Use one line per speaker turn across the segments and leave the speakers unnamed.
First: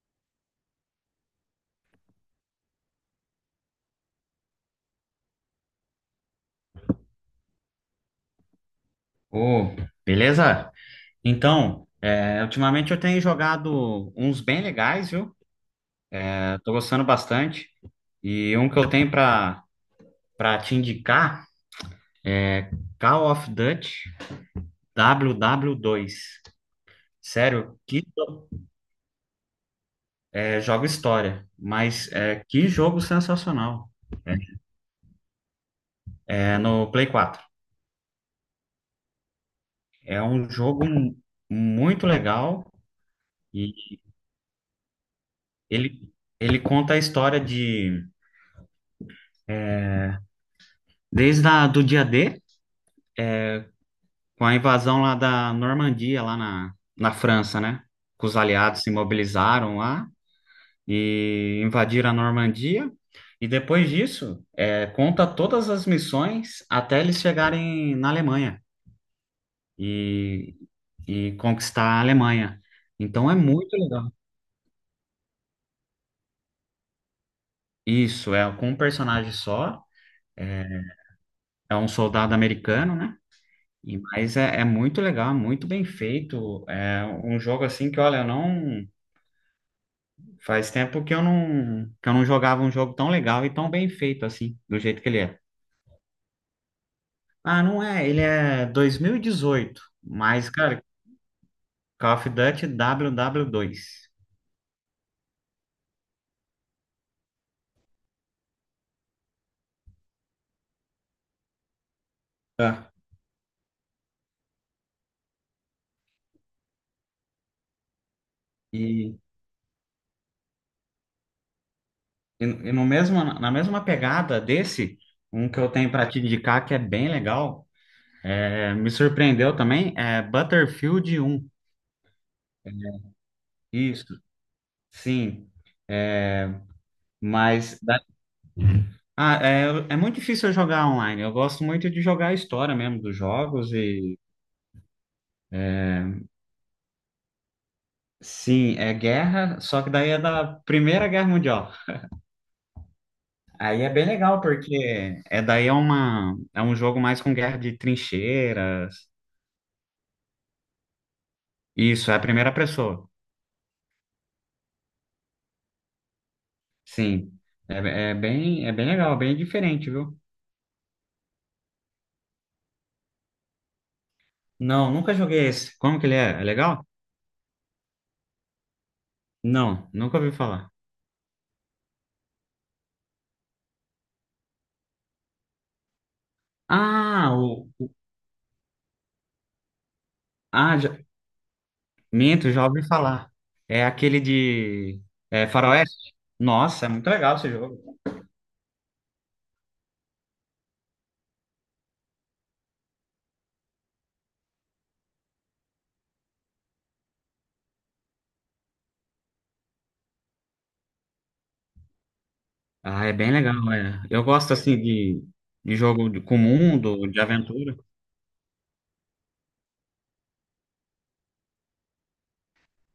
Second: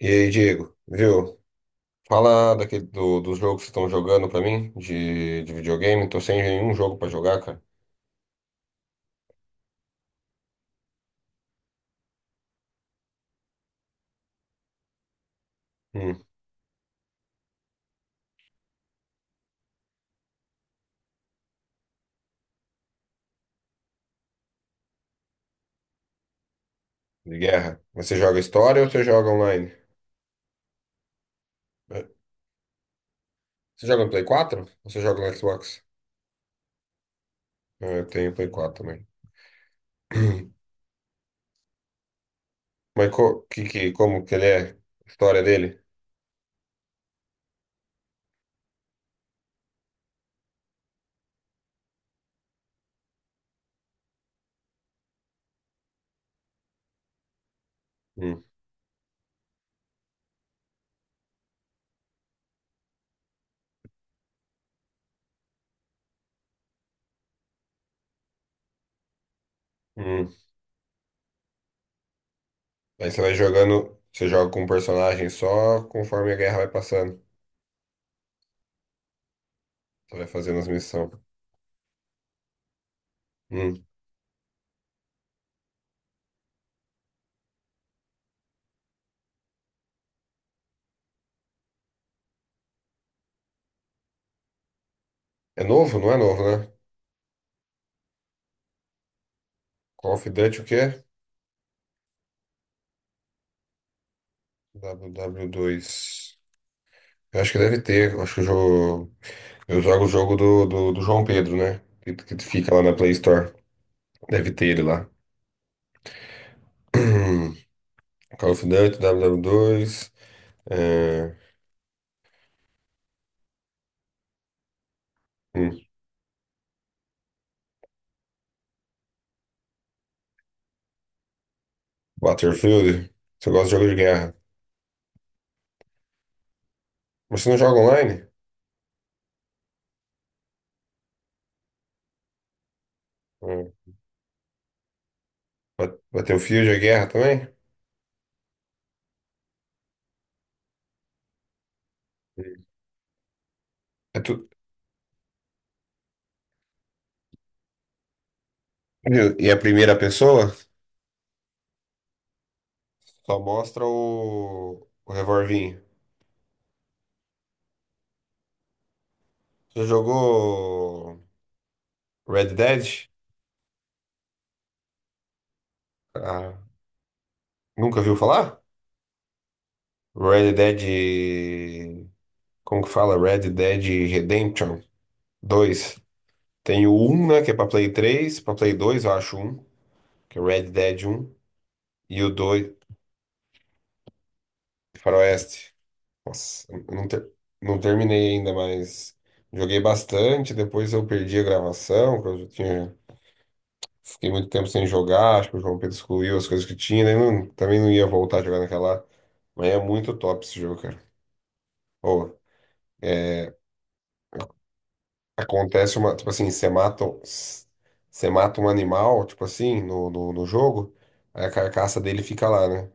E aí, Diego, viu? Fala daquele, dos jogos que estão jogando pra mim, de videogame. Tô sem nenhum jogo pra jogar, cara.
Ô, beleza? Então, ultimamente eu tenho jogado uns bem legais, viu?
Hum,
É, tô gostando bastante. E um que eu tenho pra para te indicar, Call of Duty W W 2.
de
Sério,
guerra.
que
Mas você joga história ou você joga online?
jogo história,
É.
mas que jogo
Você
sensacional.
joga no Play 4? Ou você joga no Xbox?
É no Play 4.
É, eu tenho Play 4 também.
É um jogo muito legal
Mas
e
como que ele é? A história dele?
ele, ele conta a história de desde do dia D com a invasão lá da Normandia, lá na França, né? Que os
Hum,
aliados se mobilizaram lá e invadiram a Normandia. E depois disso, conta todas as missões até eles chegarem na Alemanha
hum.
e, e conquistar a Alemanha.
Aí você
Então
vai
é muito
jogando,
legal.
você joga com um personagem só conforme a guerra vai passando.
Isso, é com um personagem só,
Você vai fazendo as missões.
é um soldado americano, né?
Hum.
E mas é muito legal, muito bem feito. É um jogo assim que, olha, eu não. Faz tempo que eu não, jogava um jogo tão legal e tão bem feito assim, do jeito que ele é.
É novo? Não é novo, né?
Ah, não é, ele é 2018,
Call of
mas,
Duty o
cara,
quê?
Call of Duty W 2.
WW2. Eu acho que deve ter. Eu acho que o jogo. Eu jogo o jogo do João Pedro, né? Que fica lá na
Ah.
Play Store. Deve ter ele lá. Call of Duty,
E,
WW2. É.
e no mesmo, na mesma pegada desse, um que eu
Hum.
tenho para te indicar que é bem legal, me surpreendeu também, é Battlefield 1.
Battlefield. Você gosta de jogo de
Isso,
guerra?
sim.
Mas você não
Mas
joga online?
ah, é muito difícil eu jogar online. Eu gosto muito de jogar a história mesmo dos jogos.
Hum.
E
Battlefield é guerra também?
sim, é guerra, só que daí é da Primeira Guerra Mundial.
Hum.
Aí é bem
É tu...
legal, porque é daí é uma é um jogo mais com guerra de trincheiras.
E a primeira pessoa
Isso, é a primeira pessoa.
só mostra o revolvinho.
Sim. É bem legal, bem
Você
diferente, viu?
jogou Red Dead?
Não, nunca joguei esse. Como que ele é? É
Ah,
legal?
nunca viu falar?
Não, nunca ouvi
Red
falar.
Dead. Como que fala? Red Dead Redemption 2. Tem o 1,
Ah,
né? Que é
o...
pra Play 3, pra Play 2. Eu acho um, que é Red
Ah, já,
Dead um E o
minto, já
dois.
ouvi falar. É aquele de... é,
Faroeste.
Faroeste.
Nossa, eu
Nossa, é
não,
muito
ter-
legal esse
não
jogo.
terminei ainda, mas joguei bastante. Depois eu perdi a gravação, que eu já tinha. Fiquei muito tempo sem jogar, acho que o João Pedro excluiu as coisas que tinha, né? Também não ia voltar a jogar naquela. Mas é muito top esse jogo, cara. Ô,
Ah, é bem
é,
legal, é. Eu gosto assim de
acontece
jogo
uma, tipo
com
assim,
mundo, de aventura.
você mata um animal, tipo assim, no jogo, aí a carcaça dele fica lá, né?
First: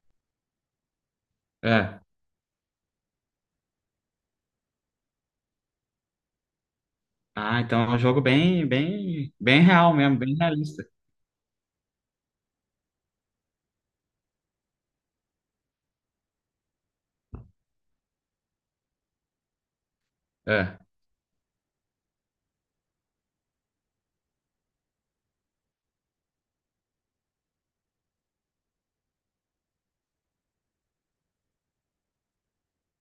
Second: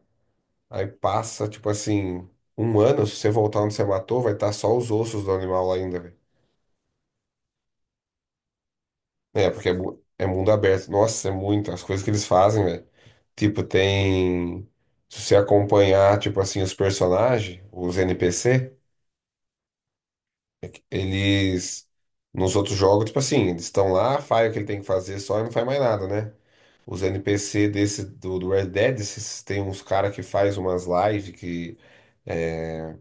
Aí passa, tipo
É.
assim, um ano, se você voltar onde você matou, vai estar só os ossos do animal lá ainda, velho.
Ah, então é um jogo bem, bem,
É,
bem
porque
real mesmo,
é
bem
mundo
realista.
aberto. Nossa, é muito, as coisas que eles fazem, velho. Tipo, tem. Se você acompanhar, tipo assim, os personagens, os NPC,
É.
eles. Nos outros jogos, tipo assim, eles estão lá, faz o que ele tem que fazer só e não faz mais nada, né? Os NPC desse do Red Dead, tem uns cara que faz umas lives que é,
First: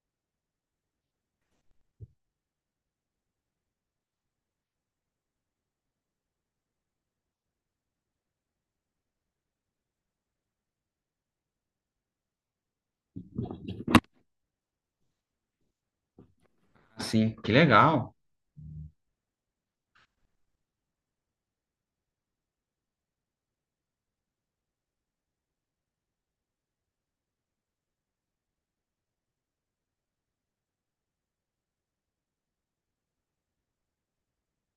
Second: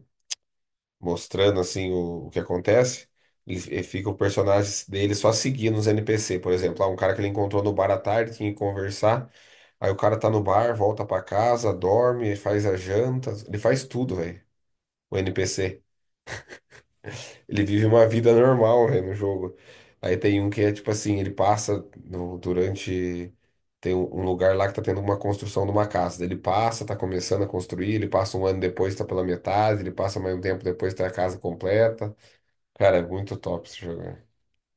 mostrando assim o que acontece. E fica o personagem dele só seguindo os NPC, por exemplo, lá um cara que ele encontrou no bar à tarde, tinha que conversar. Aí o cara tá no bar, volta pra casa, dorme, faz a janta, ele faz tudo, velho. O NPC.
Sim, que
Ele vive uma
legal.
vida normal, né, no jogo. Aí tem um que é tipo assim, ele passa durante. Tem um lugar lá que tá tendo uma construção de uma casa. Daí ele passa, tá começando a construir, ele passa um ano depois, tá pela metade, ele passa mais um tempo depois, tá a casa completa. Cara, é muito top esse jogo, né?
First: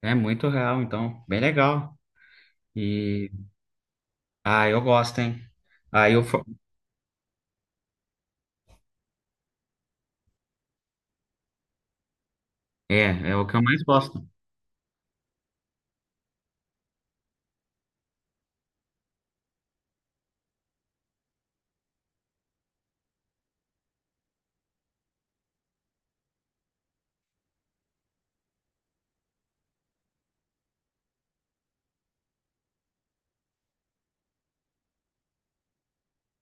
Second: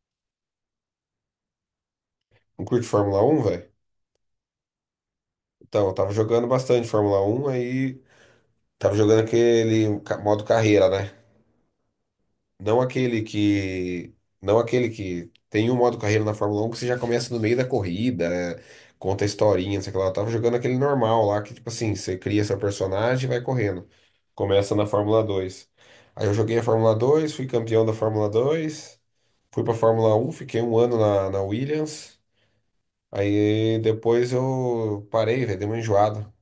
É muito real, então, bem legal.
Não curte Fórmula
E
um velho?
ah, eu gosto, hein?
Então, eu
Ah,
tava jogando bastante Fórmula 1 aí, tava jogando aquele modo carreira, né? Não aquele
é o que eu mais
que.
gosto.
Não aquele que tem um modo carreira na Fórmula 1 que você já começa no meio da corrida, conta a historinha, não sei o que lá. Eu tava jogando aquele normal lá, que tipo assim, você cria seu personagem e vai correndo. Começa na Fórmula 2. Aí eu joguei a Fórmula 2, fui campeão da Fórmula 2, fui pra Fórmula 1, fiquei um ano na, Williams. Aí depois eu parei, velho, dei uma enjoada.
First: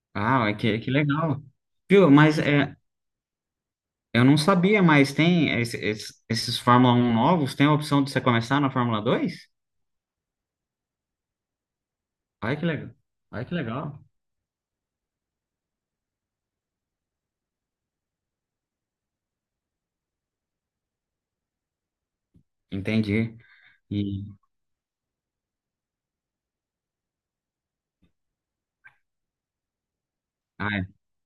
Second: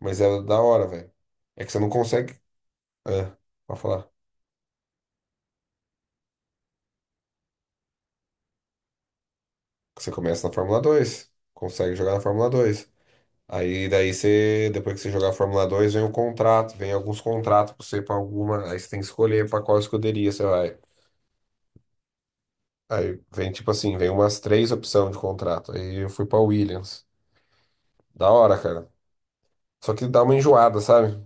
Mas era
Ah, é
da hora,
que
velho.
legal.
É que você não
Viu?
consegue.
Mas
Ah, pode falar.
eu não sabia, mas tem esses Fórmula 1 novos, tem a opção de você começar na Fórmula 2.
Você começa na Fórmula 2, consegue jogar na Fórmula
Ai, que
2.
legal. Ai, que legal.
Aí daí você, depois que você jogar a Fórmula 2, vem o contrato, vem alguns contratos pra você para alguma, aí você tem que escolher pra qual escuderia você vai. Aí
Entendi.
vem tipo assim, vem
E...
umas três opções de contrato. Aí eu fui pra Williams. Da hora, cara. Só que dá uma
Ah,
enjoada,
é.
sabe?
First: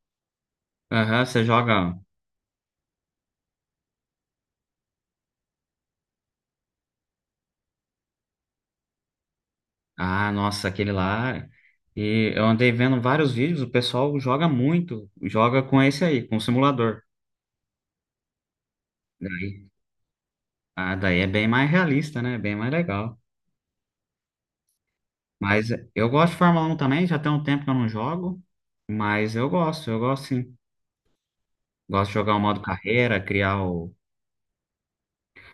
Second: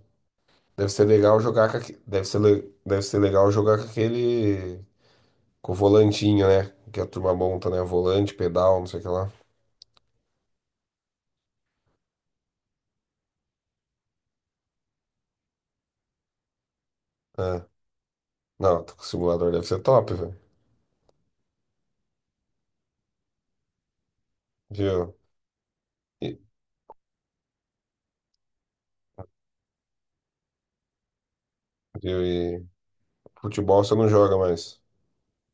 Aham, você joga.
Deve ser legal jogar com aquele com o volantinho, né? Que a turma monta, né? Volante, pedal, não sei o que lá.
Ah, nossa, aquele lá. E eu andei vendo vários vídeos, o pessoal joga muito, joga com esse aí, com o simulador.
Ah, não, tô com o simulador, deve
Daí,
ser top, velho.
ah, daí é bem mais realista, né? Bem mais legal.
Viu?
Mas eu gosto de Fórmula 1 também, já tem um tempo que eu não jogo, mas eu gosto sim. Gosto de
Eu,
jogar o modo
e
carreira, criar
futebol você
o...
não joga mais.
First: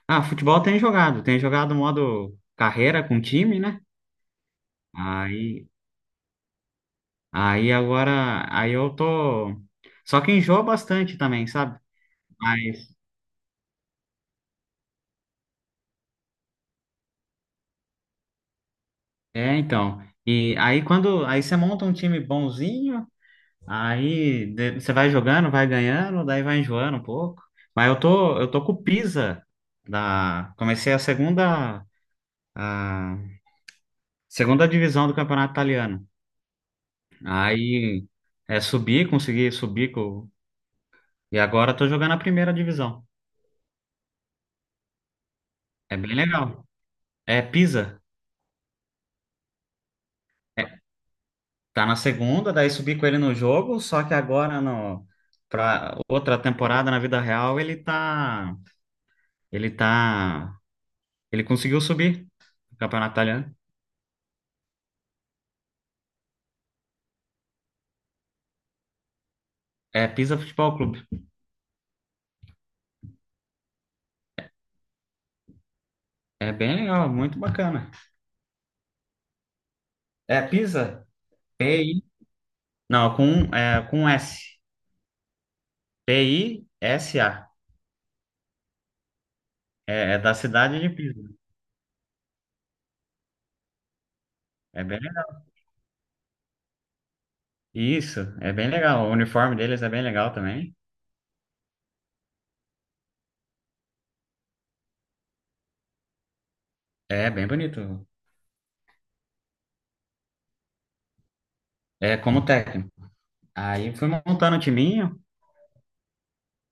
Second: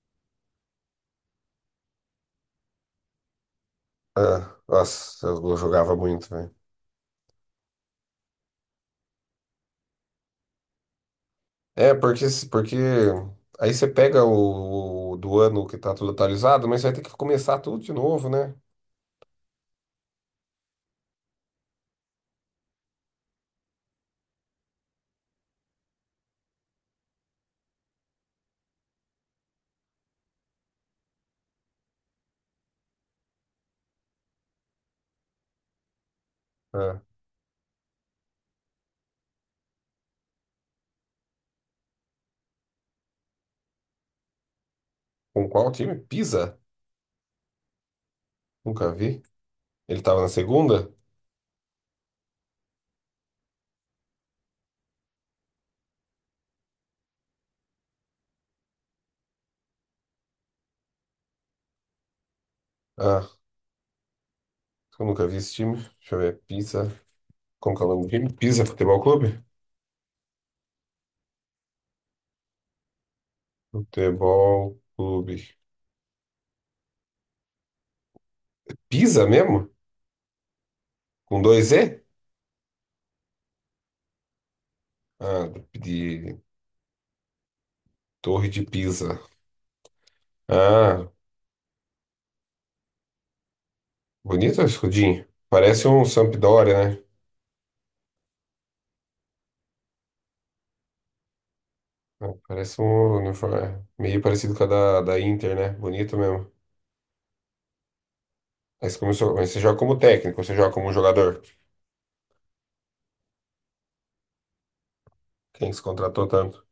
Ah, futebol tem jogado o modo carreira com time, né?
Ah, nossa, eu
Aí,
jogava muito, velho.
aí agora, aí eu tô. Só que enjoa bastante também, sabe?
É, porque, porque
Mas,
aí você pega o do ano que tá tudo atualizado, mas você vai ter que começar tudo de novo, né?
é, então. E aí quando aí você monta um time bonzinho, aí você vai jogando, vai ganhando, daí vai enjoando um pouco. Mas eu tô com o Pisa. Da comecei a segunda, a segunda divisão do campeonato italiano.
Ah,
Aí é subir, consegui subir com, e agora eu tô jogando a primeira divisão.
com qual time?
É bem
Pisa?
legal. É Pisa.
Nunca vi. Ele tava na segunda?
Tá na segunda, daí subi com ele no jogo, só que agora no... para outra temporada, na vida real, ele tá ele conseguiu subir no Campeonato
Ah,
Italiano.
eu nunca vi esse time. Deixa eu ver. Pisa. Como que é o nome do time? Pisa Futebol Clube?
É Pisa Futebol Clube.
Futebol Clube.
É bem legal, muito bacana.
Pisa mesmo?
É Pisa.
Com dois E?
PI, não, com é com S.
Ah, de
P-I-S-A.
Torre de Pisa.
É da cidade de
Ah,
Pisa.
bonito o
É bem
escudinho.
legal.
Parece um Sampdoria, né?
Isso, é bem legal. O uniforme deles é bem legal também.
É, parece um uniforme, é meio parecido com a da Inter, né? Bonito mesmo.
É bem bonito.
Aí você começou, mas você joga como técnico, você joga como jogador.
É como técnico. Aí fui montando o time.
Quem que você contratou tanto?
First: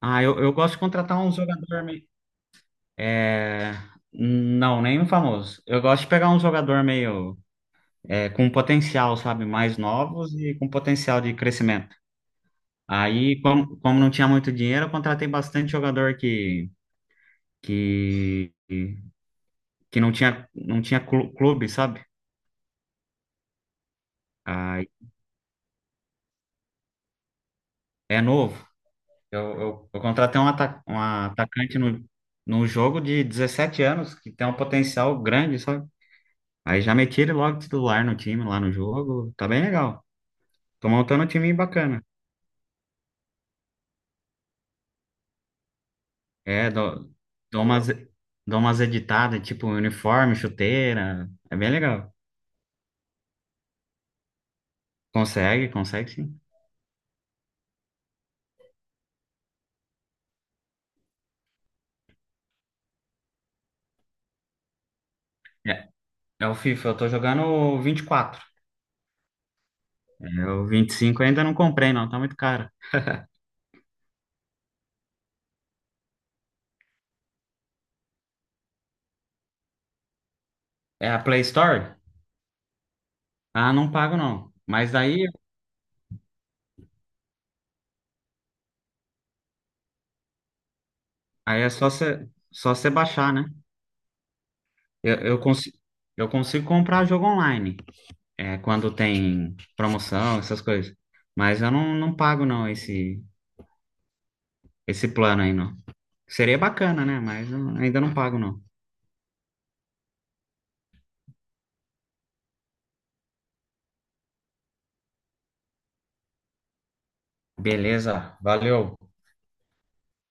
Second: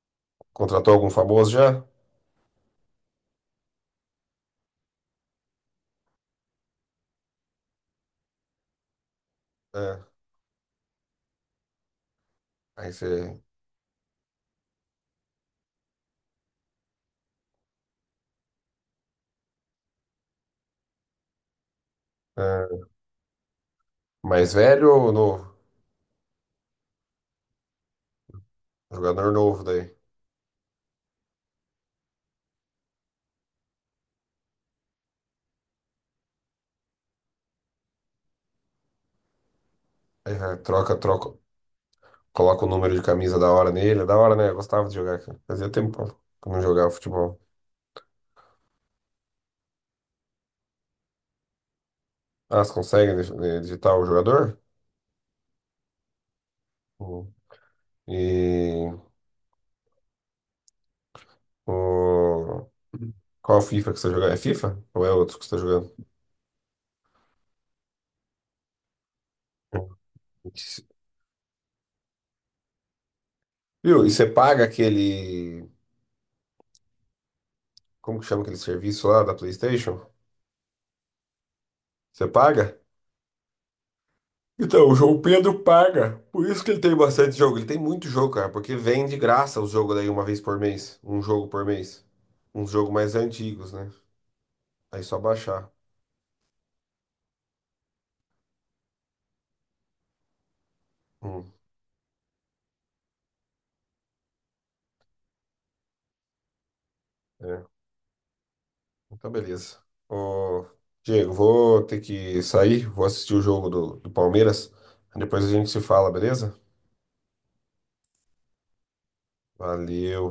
Ah, eu gosto de
Contratou algum
contratar um
famoso já?
jogador meio. É... Não, nenhum famoso. Eu gosto de pegar um jogador meio, com potencial, sabe? Mais
É.
novos e com potencial de crescimento.
Aí você.
Aí, como não tinha muito dinheiro, eu contratei bastante jogador que, que não tinha clube, sabe?
é, Mais
Aí,
velho ou novo?
é novo.
Jogador novo daí.
Eu contratei um, ata um atacante no jogo de 17 anos, que tem um potencial grande, sabe? Aí já meti ele logo titular no time, lá no jogo. Tá bem legal.
Aí é,
Tô
troca,
montando um
troca.
time bacana.
Coloca o número de camisa da hora nele. É da hora, né? Eu gostava de jogar, cara. Fazia tempo pra não
É,
jogava futebol.
dou umas, dou umas editadas, tipo uniforme, chuteira. É bem legal.
Ah, você consegue digitar o jogador?
Consegue, consegue sim.
Hum. E. O... Qual FIFA que você tá jogando? É FIFA? Ou é outro que você tá
É,
jogando?
é o FIFA, eu tô jogando o 24. É, o 25 eu ainda não comprei, não, tá muito caro.
Viu? E você paga aquele. Como que chama aquele serviço lá da PlayStation?
É a Play Store?
Você paga?
Ah, não pago, não.
Então,
Mas
o João
daí,
Pedro paga. Por isso que ele tem bastante jogo. Ele tem muito jogo, cara, porque vem de graça os jogos daí uma vez por mês. Um jogo
aí
por
é só
mês. Uns
você
jogos mais
baixar, né?
antigos, né? Aí
Eu,
só
eu,
baixar.
consi- eu consigo comprar jogo online. É, quando tem promoção, essas coisas.
Hum,
Mas eu não, não pago não esse, plano aí não. Seria bacana, né? Mas eu
é.
ainda não pago não.
Então, beleza. Ô, Diego, vou ter que sair. Vou assistir o jogo do Palmeiras. Depois a gente se fala, beleza?
Beleza, valeu.
Valeu.